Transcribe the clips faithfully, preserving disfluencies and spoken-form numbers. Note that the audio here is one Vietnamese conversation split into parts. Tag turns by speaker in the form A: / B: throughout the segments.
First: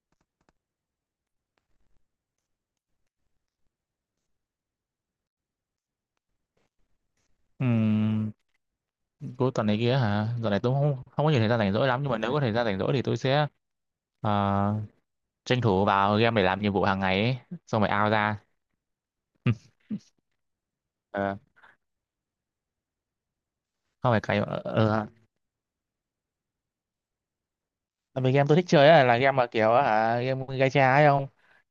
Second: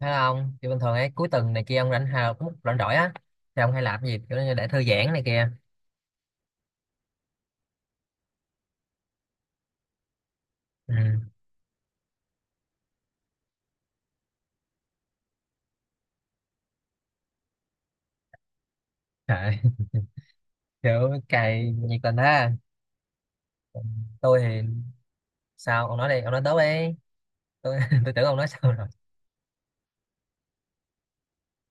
A: Thấy không? Thì bình thường ấy cuối tuần này kia ông rảnh hào cũng rảnh rỗi á thì ông hay làm cái gì kiểu như để thư giãn này kia.
B: Ừm, cuối tuần này kia hả? Giờ này tôi
A: Ừ.
B: không không có nhiều thời gian rảnh rỗi lắm, nhưng mà nếu có thời gian rảnh rỗi thì tôi sẽ ờ, tranh thủ vào game để làm nhiệm vụ hàng ngày ấy, xong rồi out ra.
A: À, kiểu
B: Ờ,
A: cày nhiệt tình ha. Còn
B: không phải
A: tôi
B: cày.
A: thì sao ông nói đi, ông nói tốt đi. Tôi tôi
B: Tại
A: tưởng
B: vì
A: ông
B: game
A: nói
B: tôi thích
A: sao rồi.
B: chơi á, là game mà kiểu hả game gacha ấy, không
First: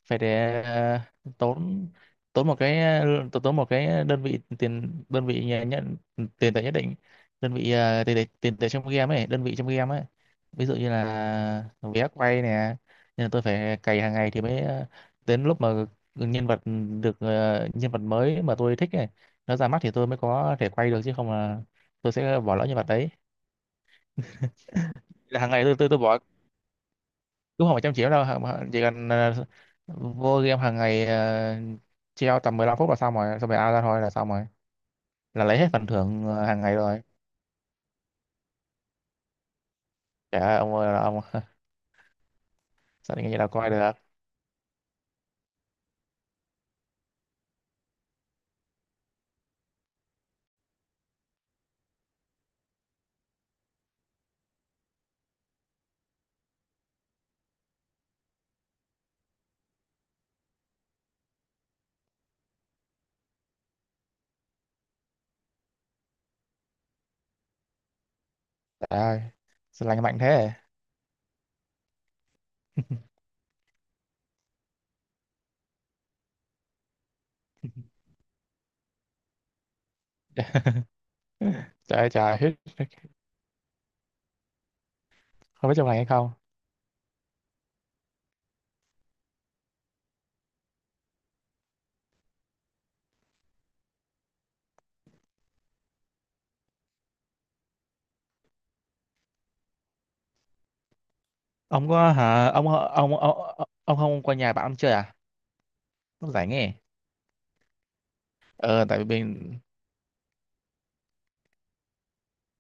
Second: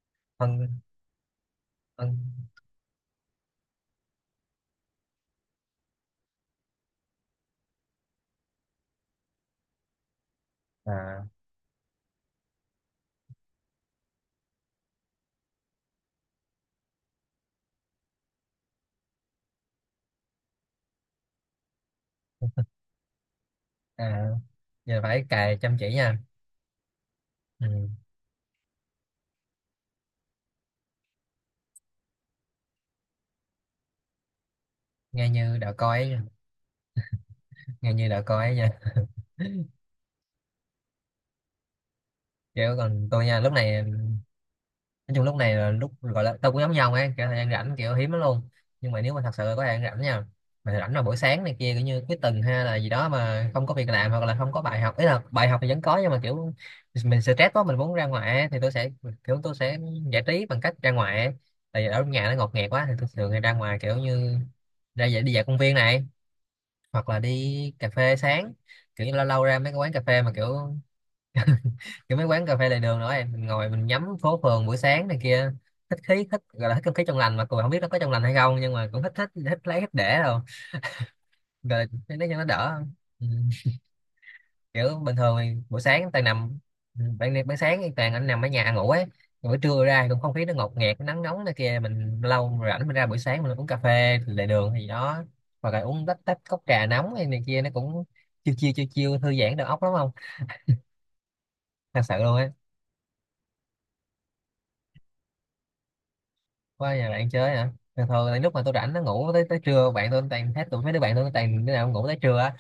B: phải
A: Ông
B: để ờ, tốn
A: ông
B: tốn một cái tốn tốn một cái đơn vị tiền, đơn vị nhà nhận tiền tệ nhất định, đơn vị ờ, tiền tệ tiền tệ trong game ấy, đơn vị trong game ấy, ví dụ như
A: à,
B: là vé quay nè. Nên là tôi phải cày hàng ngày thì mới ờ, đến lúc mà nhân vật được ờ, nhân vật mới mà tôi thích ấy nó ra mắt thì tôi mới có thể quay được, chứ không là tôi sẽ bỏ lỡ nhân vật đấy.
A: à, giờ phải
B: Là hàng
A: cày
B: ngày tôi
A: chăm
B: tôi
A: chỉ
B: tôi bỏ
A: nha.
B: đúng không phải
A: Ừ.
B: trăm triệu đâu hả- chỉ cần ờ, vô game hàng ngày ờ, treo tầm mười lăm phút là xong rồi, xong rồi out ra thôi là xong rồi,
A: Nghe
B: là
A: như
B: lấy hết
A: đạo
B: phần
A: coi ấy,
B: thưởng ờ, hàng ngày rồi.
A: nghe như đạo coi ấy nha.
B: Trời ơi ông ơi là ông
A: Kiểu còn
B: sao
A: tôi
B: định nghĩ
A: nha,
B: là
A: lúc
B: coi
A: này
B: được.
A: nói chung lúc này là lúc gọi là tao cũng giống nhau ấy, kiểu thời gian rảnh kiểu hiếm lắm luôn, nhưng mà nếu mà thật sự có thời gian rảnh nha, mà rảnh là buổi sáng này kia kiểu như cuối tuần hay là gì đó mà không có việc làm hoặc là không có bài học, ý là bài học thì vẫn có nhưng mà kiểu mình stress quá mình muốn ra ngoài ấy, thì tôi sẽ kiểu tôi sẽ giải trí bằng cách ra ngoài ấy. Tại vì ở nhà nó ngột ngạt quá thì tôi thường hay ra ngoài kiểu như ra dạy đi dạo công viên này hoặc là đi cà phê sáng,
B: Trời
A: kiểu như
B: ơi
A: lâu lâu ra mấy cái
B: sao
A: quán cà
B: lành mạnh
A: phê mà
B: thế.
A: kiểu kiểu mấy quán cà phê lề đường nữa em mình ngồi mình nhắm phố phường buổi sáng này kia, thích khí thích gọi là thích không khí trong lành mà còn không biết nó có trong lành hay không nhưng mà cũng thích thích thích lấy thích để rồi, rồi
B: Trời ơi
A: để nó cho
B: trời
A: nó
B: hết,
A: đỡ. Ừ. Kiểu bình thường thì
B: không biết
A: buổi
B: trong này hay
A: sáng toàn
B: không.
A: nằm, ừ, ban ban sáng thì toàn anh nằm ở nhà ngủ ấy. Còn buổi trưa ra cũng không khí nó ngột ngạt nó nắng nóng này kia, mình lâu rảnh mình ra buổi sáng mình uống cà phê lề đường gì đó, hoặc là uống tách tách cốc trà nóng hay này kia nó cũng chiêu chiêu chiêu chiêu thư giãn đầu óc lắm không,
B: Ông
A: thật
B: có
A: sự luôn
B: hả
A: á.
B: ông, ông ông ông, ông không qua nhà bạn ông chơi à, lúc rảnh nghe.
A: Qua nhà bạn chơi hả? Thường thường là lúc mà tôi
B: Ờ
A: rảnh
B: tại
A: nó
B: vì
A: ngủ tới tới
B: mình
A: trưa, bạn tôi toàn hết tụi mấy đứa bạn tôi nó toàn đứa nào cũng ngủ tới trưa á.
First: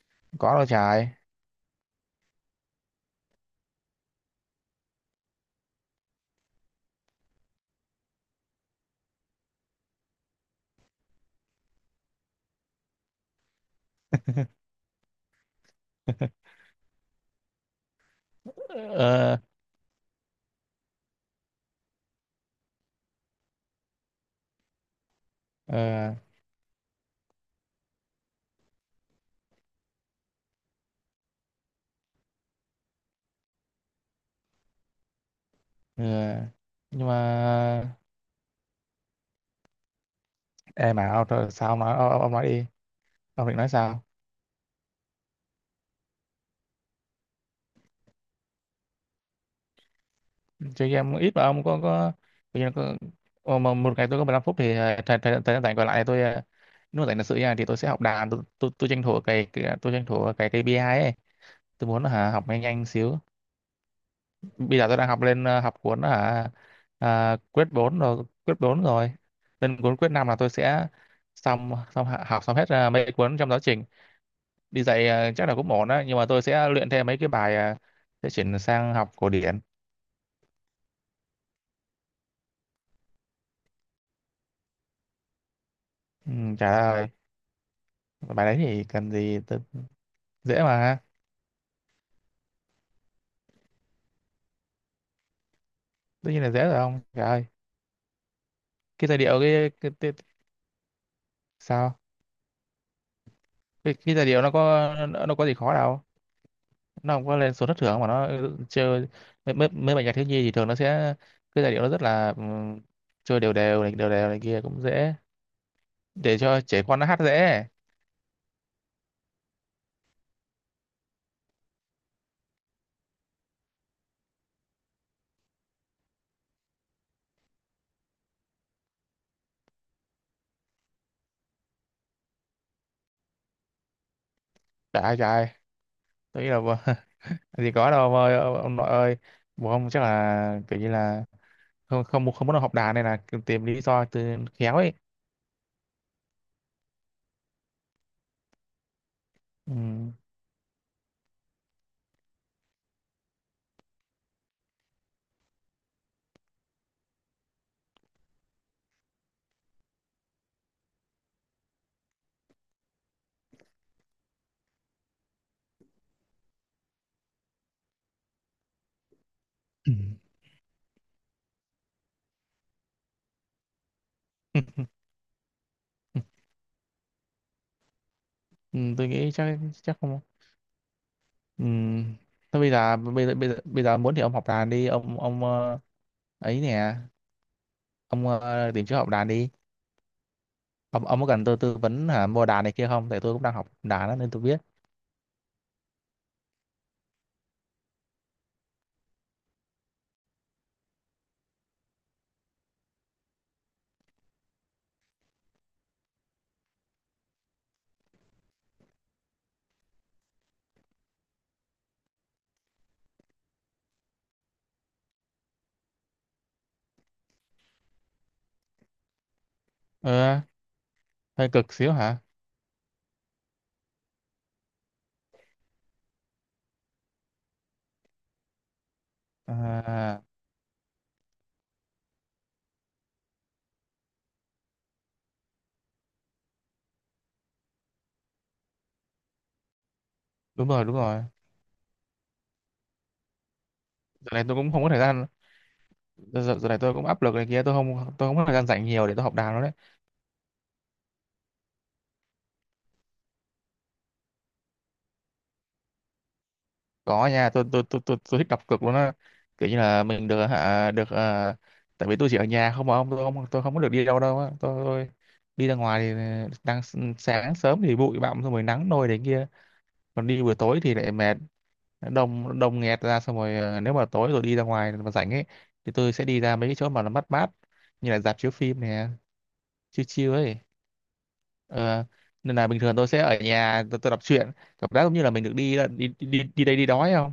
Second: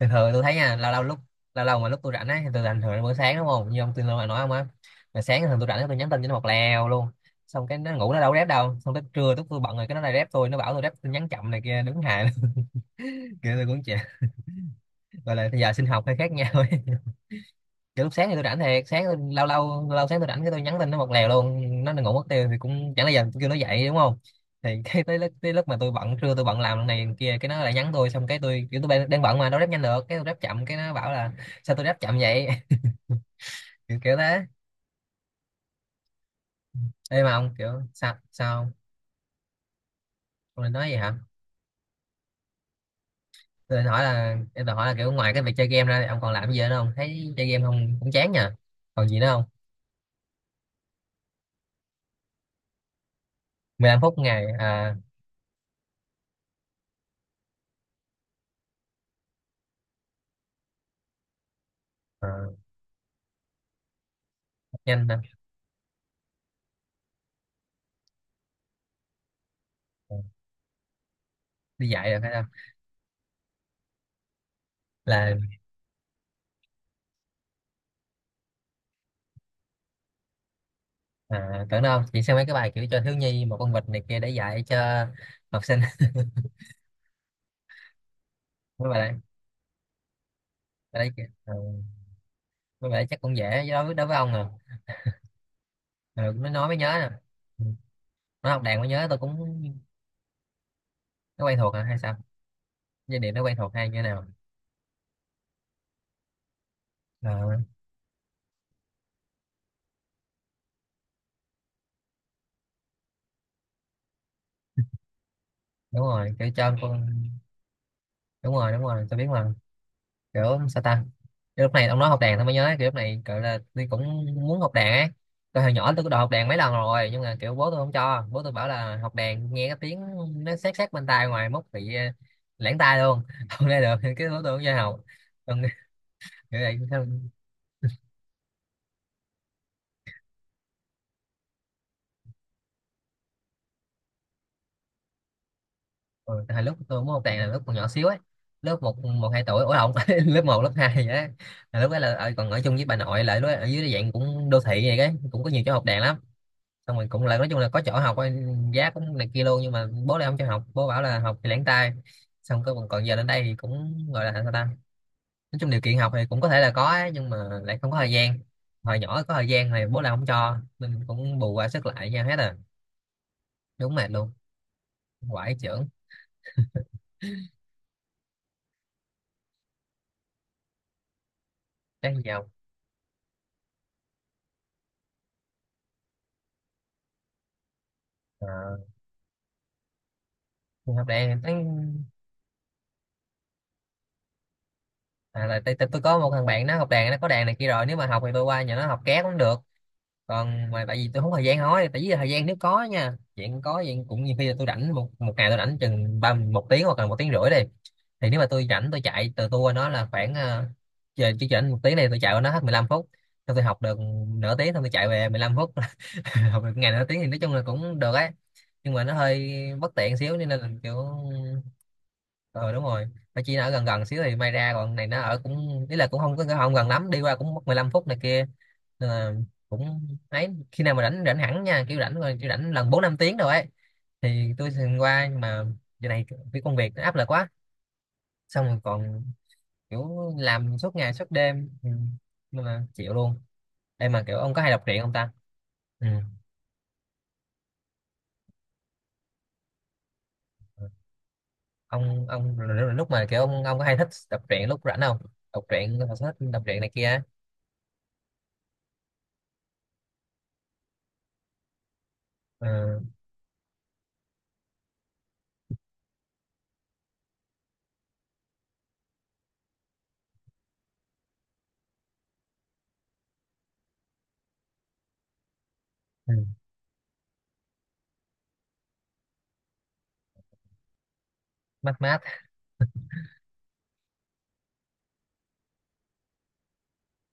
A: Thường thường tôi thấy
B: có đâu
A: nha, lâu lâu
B: trời.
A: lúc lâu lâu mà lúc tôi rảnh á thì tôi rảnh thường là buổi sáng đúng không, như ông tin nói ông á, mà sáng thường tôi rảnh tôi nhắn tin cho nó một lèo luôn, xong cái nó ngủ nó đâu có rep đâu, xong tới trưa lúc tôi bận rồi cái nó lại rep tôi, nó bảo tôi rep tin nhắn chậm này kia, đúng hài luôn. Kiểu tôi cũng chả gọi là bây giờ sinh học hơi khác nhau ấy. Cái lúc sáng thì tôi rảnh thiệt sáng tôi,
B: Ờ.
A: lâu lâu lâu sáng tôi rảnh cái tôi nhắn tin nó một lèo luôn, nó ngủ mất tiêu thì cũng chẳng là giờ tôi kêu nó dậy đúng không, thì cái tới lúc, tới lúc mà tôi
B: Ờ.
A: bận trưa tôi bận làm lần này lần kia cái nó lại nhắn tôi, xong cái tôi kiểu tôi đang đang bận mà đâu ráp nhanh được, cái tôi ráp chậm cái nó bảo là sao tôi ráp chậm vậy. Kiểu, kiểu thế.
B: Ờ. Nhưng
A: Ê mà ông kiểu
B: mà
A: sao sao ông Ông nói gì
B: em mà
A: hả?
B: ông, sao ông nói ông, ông nói đi, ông định nói
A: Tôi định hỏi
B: sao.
A: là em định hỏi là kiểu ngoài cái việc chơi game ra thì ông còn làm gì nữa không, thấy chơi game không cũng chán nha, còn gì nữa không?
B: Chơi game ít mà ông có có bây giờ có, ờ, mà một
A: mười lăm
B: ngày
A: phút
B: tôi có mười lăm
A: ngày
B: phút thì
A: à?
B: ờ, thời thời thời gian rảnh còn lại tôi ờ, nếu mà rảnh thật sự nha thì tôi sẽ học đàn. Tôi tôi, tôi tranh thủ cái, cái tôi tranh thủ cái kây pi ai ấy, tôi muốn hả, học
A: À,
B: nhanh nhanh xíu. Bây giờ tôi
A: nhanh
B: đang
A: nè.
B: học lên ờ, học cuốn hả à, quyết bốn rồi, quyết bốn rồi lên cuốn quyết năm là tôi sẽ xong,
A: Đi
B: xong
A: dạy rồi
B: hạ-
A: phải không?
B: học xong hết ờ, mấy cuốn trong giáo trình. Đi dạy
A: Là
B: ờ, chắc là cũng ổn đó, nhưng mà tôi sẽ luyện thêm mấy cái bài ờ, sẽ chuyển sang học cổ điển.
A: à, tưởng đâu chị xem mấy cái bài kiểu cho thiếu nhi một con vịt này kia để dạy cho học sinh.
B: Ừ, trả lời. Bài đấy thì
A: Mấy bài
B: cần
A: đấy,
B: gì tôi, dễ mà.
A: bài đấy, kìa. Ừ, mấy bài đấy chắc cũng dễ đối với đối với ông à. Ừ,
B: Tất nhiên
A: nó
B: là dễ
A: nói
B: rồi
A: mới nhớ
B: ông,
A: nè.
B: trời ơi.
A: Ừ, nó học đàn mới nhớ
B: Cái
A: tôi
B: giai
A: cũng,
B: điệu cái, cái, cái
A: nó quen thuộc à hay
B: sao,
A: sao, giai điệu nó quen thuộc hay như
B: cái,
A: thế
B: cái
A: nào.
B: giai điệu nó có nó, nó có gì khó đâu. Nó không có lên
A: Ờ,
B: số thất thường mà nó ừ, chơi mấy, mấy, mấy bài nhạc thiếu nhi thì thường nó sẽ, cái giai điệu nó rất là ừm, chơi đều đều này đều đều này kia, cũng dễ
A: đúng rồi
B: để
A: kiểu
B: cho
A: cho
B: trẻ con
A: con,
B: nó hát dễ.
A: đúng rồi đúng rồi tôi biết mà, kiểu sao ta. Cái lúc này ông nói học đàn tôi mới nhớ, kiểu lúc này gọi là tôi cũng muốn học đàn ấy, tôi hồi nhỏ tôi có đòi học đàn mấy lần rồi nhưng mà kiểu bố tôi không cho, bố tôi bảo là học đàn nghe cái tiếng nó sát sát bên tai ngoài mốt bị ờ, lãng tai luôn không nghe được cái bố tôi không cho học.
B: Trời ơi, trời ơi,
A: Còn
B: tôi nghĩ
A: kiểu
B: là bố-
A: này sao.
B: gì có đâu ông ơi ông, ông nội ơi. Bố ông chắc là kiểu như là không, không không muốn học đàn này, là tìm lý do từ khéo ấy.
A: Ừ, hồi lúc tôi muốn học đàn là lúc còn nhỏ xíu ấy, lớp một một hai tuổi, ủa lộn
B: Ừm.
A: lớp một lớp hai vậy đó. Là lúc đó là ở- còn ở chung với bà nội, lại lúc đó ở dưới cái dạng cũng đô thị vậy cái cũng có nhiều chỗ học đàn lắm, xong mình cũng là nói chung là có chỗ học, giá cũng này kia luôn, nhưng mà bố lại không cho học, bố bảo là học thì lẻn tay, xong cái còn giờ đến đây thì cũng gọi là sao ta, nói chung điều kiện học thì cũng có thể là có ấy, nhưng mà lại không có thời gian, hồi nhỏ có thời gian thì
B: Ừ.
A: bố lại không cho, mình cũng bù qua sức lại nha hết à, đúng mệt luôn, quải trưởng.
B: Ừ, tôi nghĩ chắc, chắc không. Ừ.
A: Cái gì không?
B: Thôi bây giờ bây giờ bây giờ, bây giờ muốn thì ông học đàn đi ông ông ờ, ấy nè, ông ờ,
A: À,
B: tìm chỗ học đàn đi.
A: học
B: Ông ông có
A: đàn
B: cần
A: thấy,
B: tôi tư vấn hả mua đàn này kia không, tại tôi cũng đang học đàn đó, nên tôi biết.
A: à, là tôi, tôi, tôi có một thằng bạn nó học đàn nó có đàn này kia rồi, nếu mà học thì tôi qua nhà nó học ké cũng được, còn mà tại vì tôi không có thời gian, nói tại vì thời gian nếu có nha, chuyện có chuyện cũng như khi là tôi rảnh một một ngày tôi rảnh chừng ba một tiếng hoặc là một tiếng rưỡi đi, thì nếu mà tôi rảnh tôi chạy từ tour nó là khoảng ờ, giờ chỉ rảnh một tiếng này tôi chạy qua nó hết mười lăm phút, xong tôi học được nửa tiếng xong tôi chạy về mười lăm phút, học được ngày nửa tiếng thì nói chung là cũng được ấy, nhưng mà nó hơi bất tiện xíu
B: Ờ,
A: nên là kiểu
B: hơi cực xíu hả.
A: ờ đúng rồi, mà chỉ là ở gần gần xíu thì may ra, còn này nó ở cũng ý là cũng không có không gần lắm, đi qua cũng mất mười lăm phút này kia, nên là cũng
B: À,
A: ấy, khi nào mà rảnh rảnh hẳn nha, kiểu rảnh rồi kiểu rảnh lần bốn năm tiếng rồi ấy thì tôi thường qua, nhưng mà giờ này cái công việc nó áp lực quá, xong rồi còn kiểu
B: đúng
A: làm
B: rồi đúng
A: suốt ngày
B: rồi
A: suốt đêm. Ừ. Nên là chịu luôn. Em mà
B: giờ
A: kiểu
B: này
A: ông
B: tôi
A: có hay
B: cũng không
A: đọc
B: có thời
A: truyện không
B: gian.
A: ta. Ừ.
B: Giờ, giờ này tôi cũng áp lực này kia, tôi không tôi không có thời gian rảnh nhiều để tôi học đàn đó.
A: ông ông rồi- rồi lúc mà kiểu ông ông có hay thích đọc truyện lúc rảnh không, đọc truyện thích đọc truyện này kia.
B: Có nha, tôi tôi tôi tôi, tôi thích đặt cược luôn á, kiểu như là mình được hả được à, tại vì tôi chỉ ở nhà không mà
A: Ừ.
B: ông, tôi không tôi không có được đi đâu đâu á, tôi, tôi đi ra ngoài thì ờ, đang s- sáng sớm thì bụi bặm, xong rồi nắng nôi đấy kia, còn đi buổi tối thì lại mệt, đông đông nghẹt ra, xong rồi à, nếu mà tối rồi đi ra ngoài mà rảnh ấy thì tôi sẽ
A: Ừ.
B: đi ra mấy cái chỗ mà nó mát mát, như là rạp chiếu phim nè, chill chill ấy.
A: Mát
B: Ờ,
A: mát.
B: nên là bình thường tôi sẽ ở nhà, tôi, tôi đọc truyện, cảm giác giống như là mình được đi đi đi đi đây đi đó ấy không.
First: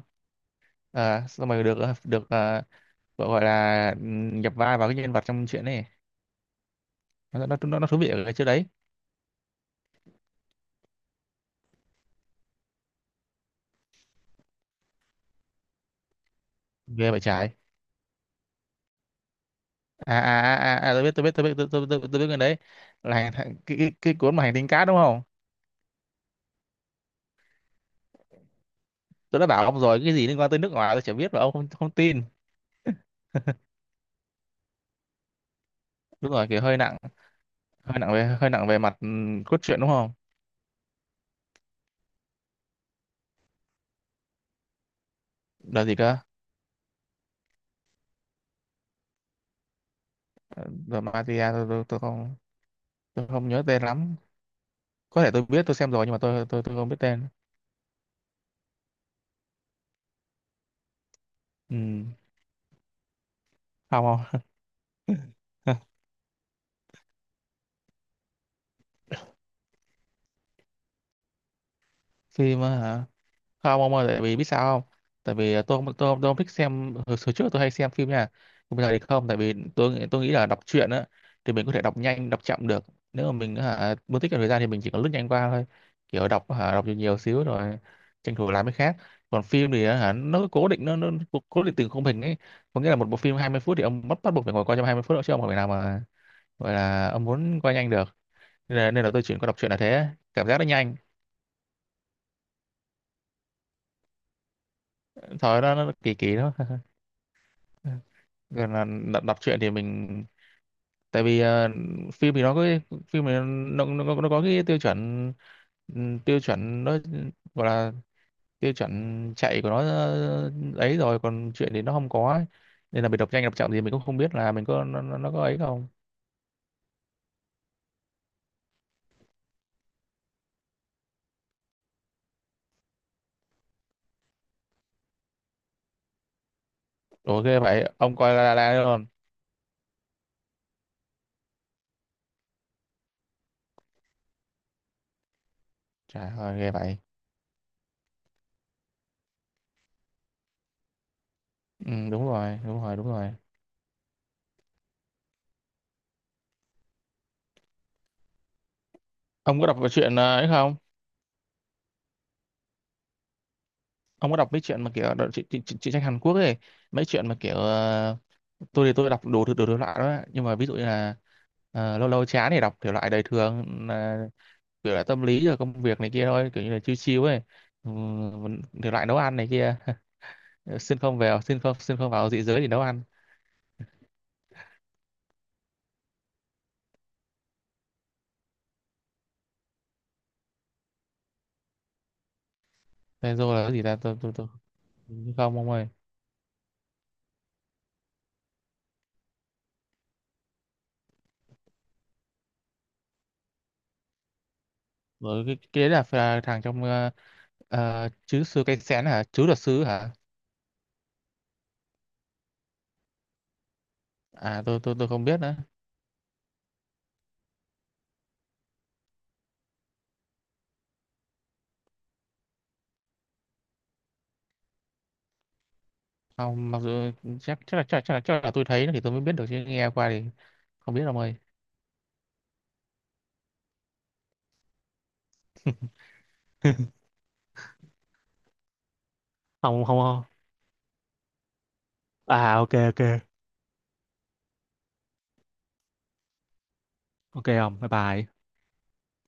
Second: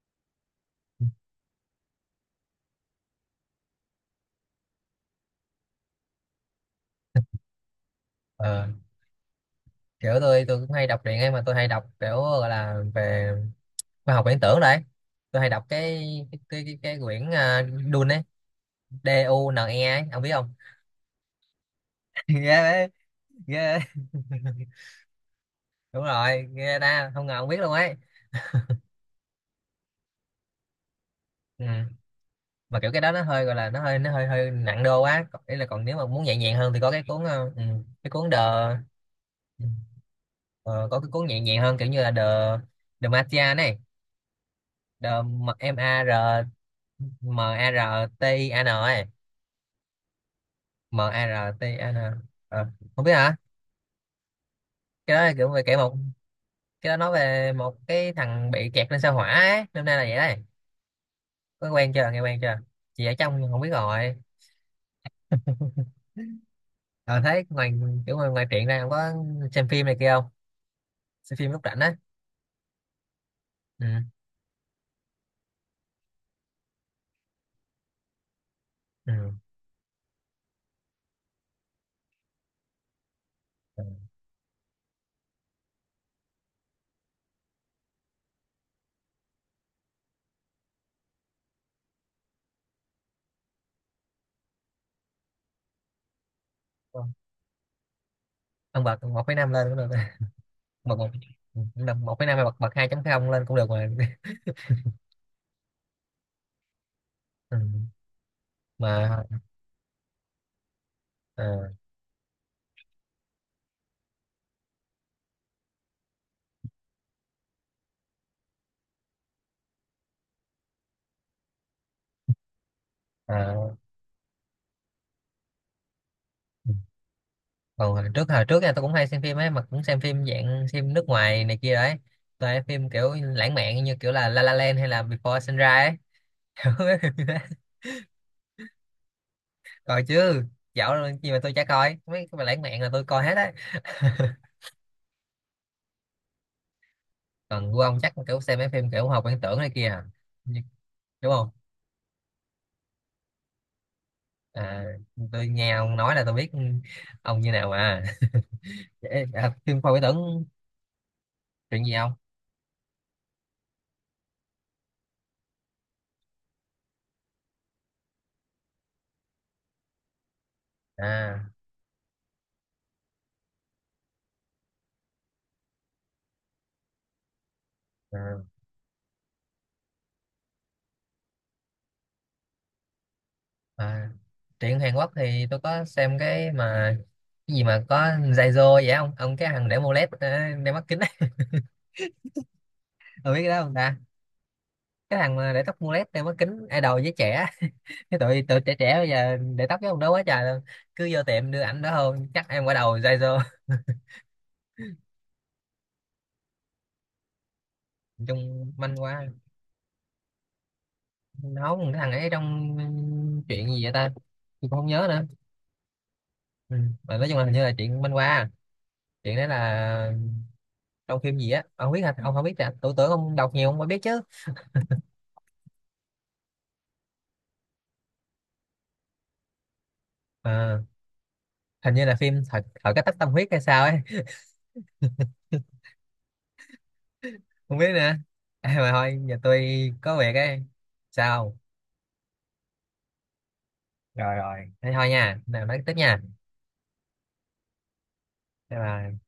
B: Ờ, xong rồi được ờ, được ờ, gọi, gọi là ừm, nhập vai vào cái nhân vật trong chuyện này, nó nó nó, nó thú vị ở cái chỗ đấy.
A: Ờ, kiểu tôi tôi cũng hay đọc truyện ấy, mà tôi hay đọc kiểu gọi là về khoa học viễn tưởng đấy, tôi hay đọc cái cái cái, cái, cái
B: Ghê vậy
A: quyển
B: trái.
A: uh, Dune ấy, D U N E ấy
B: à
A: ông biết
B: à
A: không.
B: à à à, tôi biết tôi biết tôi biết tôi tôi tôi, tôi biết cái
A: Ghê
B: đấy,
A: đấy,
B: là hành- hành- cái,
A: ghê đấy.
B: cái, cái cuốn mà hành tinh cát đúng không.
A: Đúng rồi, nghe ta không ngờ ông biết luôn ấy.
B: Tôi đã bảo ông rồi, cái gì liên quan tới nước ngoài tôi chả biết mà ông
A: Ừ.
B: không, không tin.
A: Mà kiểu cái đó nó hơi gọi là nó hơi nó hơi hơi nặng đô quá, còn, ý là còn nếu mà muốn
B: Đúng
A: nhẹ
B: rồi
A: nhàng
B: kiểu
A: hơn
B: hơi
A: thì có
B: nặng,
A: cái cuốn ờ, ừ,
B: hơi
A: cái
B: nặng
A: cuốn
B: về
A: The,
B: hơi nặng về mặt ừm, cốt
A: ừ,
B: truyện đúng không.
A: ờ, có cái cuốn nhẹ nhàng hơn kiểu như là The, The Martian này, The M
B: Là gì
A: A
B: cơ.
A: R M A R T I A N ấy, m
B: Rồi
A: A r
B: Matia, tôi, tôi
A: M A R T N
B: tôi
A: à,
B: không.
A: Ờ, không biết
B: Tôi
A: hả.
B: không nhớ tên lắm,
A: Cái đó
B: có thể
A: là
B: tôi
A: kiểu về
B: biết tôi
A: kể
B: xem
A: một,
B: rồi, nhưng mà tôi tôi tôi không
A: cái
B: biết
A: đó nói
B: tên.
A: về một cái thằng bị kẹt lên sao hỏa ấy. Năm nay là vậy đấy, có quen
B: Ừ.
A: chưa nghe quen chưa, chị ở trong không biết rồi.
B: Không. Không.
A: Ờ thấy ngoài, kiểu ngoài, ngoài truyện ra không có xem phim này kia không, xem phim lúc rảnh á.
B: Phim á hả? Không
A: Ừ.
B: ông ơi, tại vì biết sao không? Tại vì à, tôi không tôi, không- tôi không thích xem. Hồi, hồi trước tôi hay xem phim nha, nhưng bây giờ thì
A: Ừ.
B: không, tại vì tôi nghĩ- tôi nghĩ là đọc truyện á thì mình có thể đọc nhanh đọc chậm được. Nếu mà mình hả muốn tiết kiệm thời gian thì mình chỉ có lướt nhanh qua thôi, kiểu đọc hả đọc nhiều nhiều xíu rồi tranh thủ làm cái khác. Còn phim thì hả nó cố định, nó nó cố, cố định từng khung hình ấy, có nghĩa là một bộ phim hai mươi phút thì ông bắt, bắt buộc phải ngồi coi trong hai mươi phút đó, chứ ông không thể nào mà gọi là ông muốn coi nhanh được. nên
A: Ông
B: là,
A: bật
B: nên là tôi
A: một phẩy
B: chuyển qua
A: năm
B: đọc
A: lên
B: truyện là
A: cũng được.
B: thế, cảm giác nó nhanh.
A: Bật một, một phẩy năm hay bật bật hai chấm không lên cũng được mà.
B: Thôi nó, nó kỳ kỳ đó.
A: Ừ.
B: Gần là đọc,
A: mà
B: đọc truyện thì mình, tại vì
A: ờ,
B: ờ, phim thì nó có cái- phim thì nó, nó, nó, nó có cái tiêu chuẩn ừm, tiêu chuẩn nó gọi là tiêu chuẩn chạy của nó ờ, ấy, rồi còn truyện thì nó không có ấy. Nên là mình đọc nhanh đọc chậm
A: ờ.
B: thì mình cũng không biết là mình có nó, nó, nó có ấy không.
A: Còn hồi trước hồi trước nha tôi cũng hay xem phim ấy, mà cũng xem phim dạng phim nước ngoài này kia đấy, tôi hay phim kiểu lãng mạn như kiểu là La La Land hay là Before Sunrise ấy. Mấy phim như thế.
B: Ủa ghê vậy ông coi La La Land luôn.
A: Coi chứ, dạo rồi gì mà tôi chả coi, mấy cái mà lãng mạn là tôi coi hết đấy.
B: Trời ơi ghê vậy.
A: Còn của ông chắc kiểu xem mấy phim kiểu học viễn tưởng này kia à. Như- đúng không?
B: Ừ, đúng rồi đúng rồi đúng rồi.
A: À, tôi nghe ông nói là tôi biết ông như nào mà. Ê, à,
B: Ông có đọc
A: phim
B: cái
A: khoa viễn
B: chuyện ờ,
A: tưởng.
B: ấy không.
A: Chuyện gì không?
B: Ông có đọc mấy chuyện mà kiểu đọc, chị, chị, chị, truyện tranh Hàn Quốc ấy, mấy chuyện mà kiểu ờ, tôi thì tôi đọc đồ thứ đồ thể loại đó, nhưng mà ví dụ như là
A: À,
B: ờ, lâu lâu chán thì đọc thể loại đời thường, là kiểu là tâm lý rồi công việc này kia thôi, kiểu như là chill chill ấy. Ừ,
A: à
B: thể loại nấu ăn này kia. Xin không vào xin không xin không vào dị giới thì nấu ăn.
A: à, truyện Hàn Quốc thì tôi có xem cái mà cái gì mà có Zaizo vậy không ông, cái thằng để mô led ờ, đeo mắt kính. Tôi
B: Thế
A: biết cái
B: rồi
A: đó
B: là cái
A: không
B: gì
A: ta,
B: ta, tôi tôi tôi
A: cái thằng mà
B: không.
A: để
B: Ông
A: tóc
B: ơi
A: mô led đeo mắt kính idol với trẻ, cái tụi tụi trẻ trẻ bây giờ để tóc với ông đó quá trời luôn, cứ vô tiệm đưa ảnh đó hơn chắc em quả đầu Zaizo.
B: rồi cái, cái đấy là, là thằng trong ờ, ờ, chứ sư
A: Chung
B: cây
A: manh
B: xén
A: quá,
B: hả, chứ luật sư hả.
A: nấu cái thằng ấy trong chuyện gì vậy ta. Tôi
B: À
A: cũng
B: tôi
A: không
B: tôi
A: nhớ
B: tôi không
A: nữa.
B: biết nữa.
A: Ừ. Mà nói chung là hình như là chuyện manh qua, chuyện đó là trong phim gì á, ông không biết hả, ông không biết à, tôi tưởng ông đọc nhiều ông mới biết chứ.
B: Không, mặc dù chắc, chắc là chắc, chắc là chắc là tôi thấy nó thì tôi mới biết được, chứ nghe qua thì
A: À,
B: không biết ông ơi.
A: hình như là phim thật thật cái tách tâm huyết hay sao ấy. Không biết nữa. À, mà thôi giờ tôi
B: Không không
A: có
B: không.
A: việc ấy. Sao?
B: À ok ok.
A: Rồi rồi thế thôi nha, nào nói tiếp nha.
B: Ok không? Bye bye.
A: Bye bye.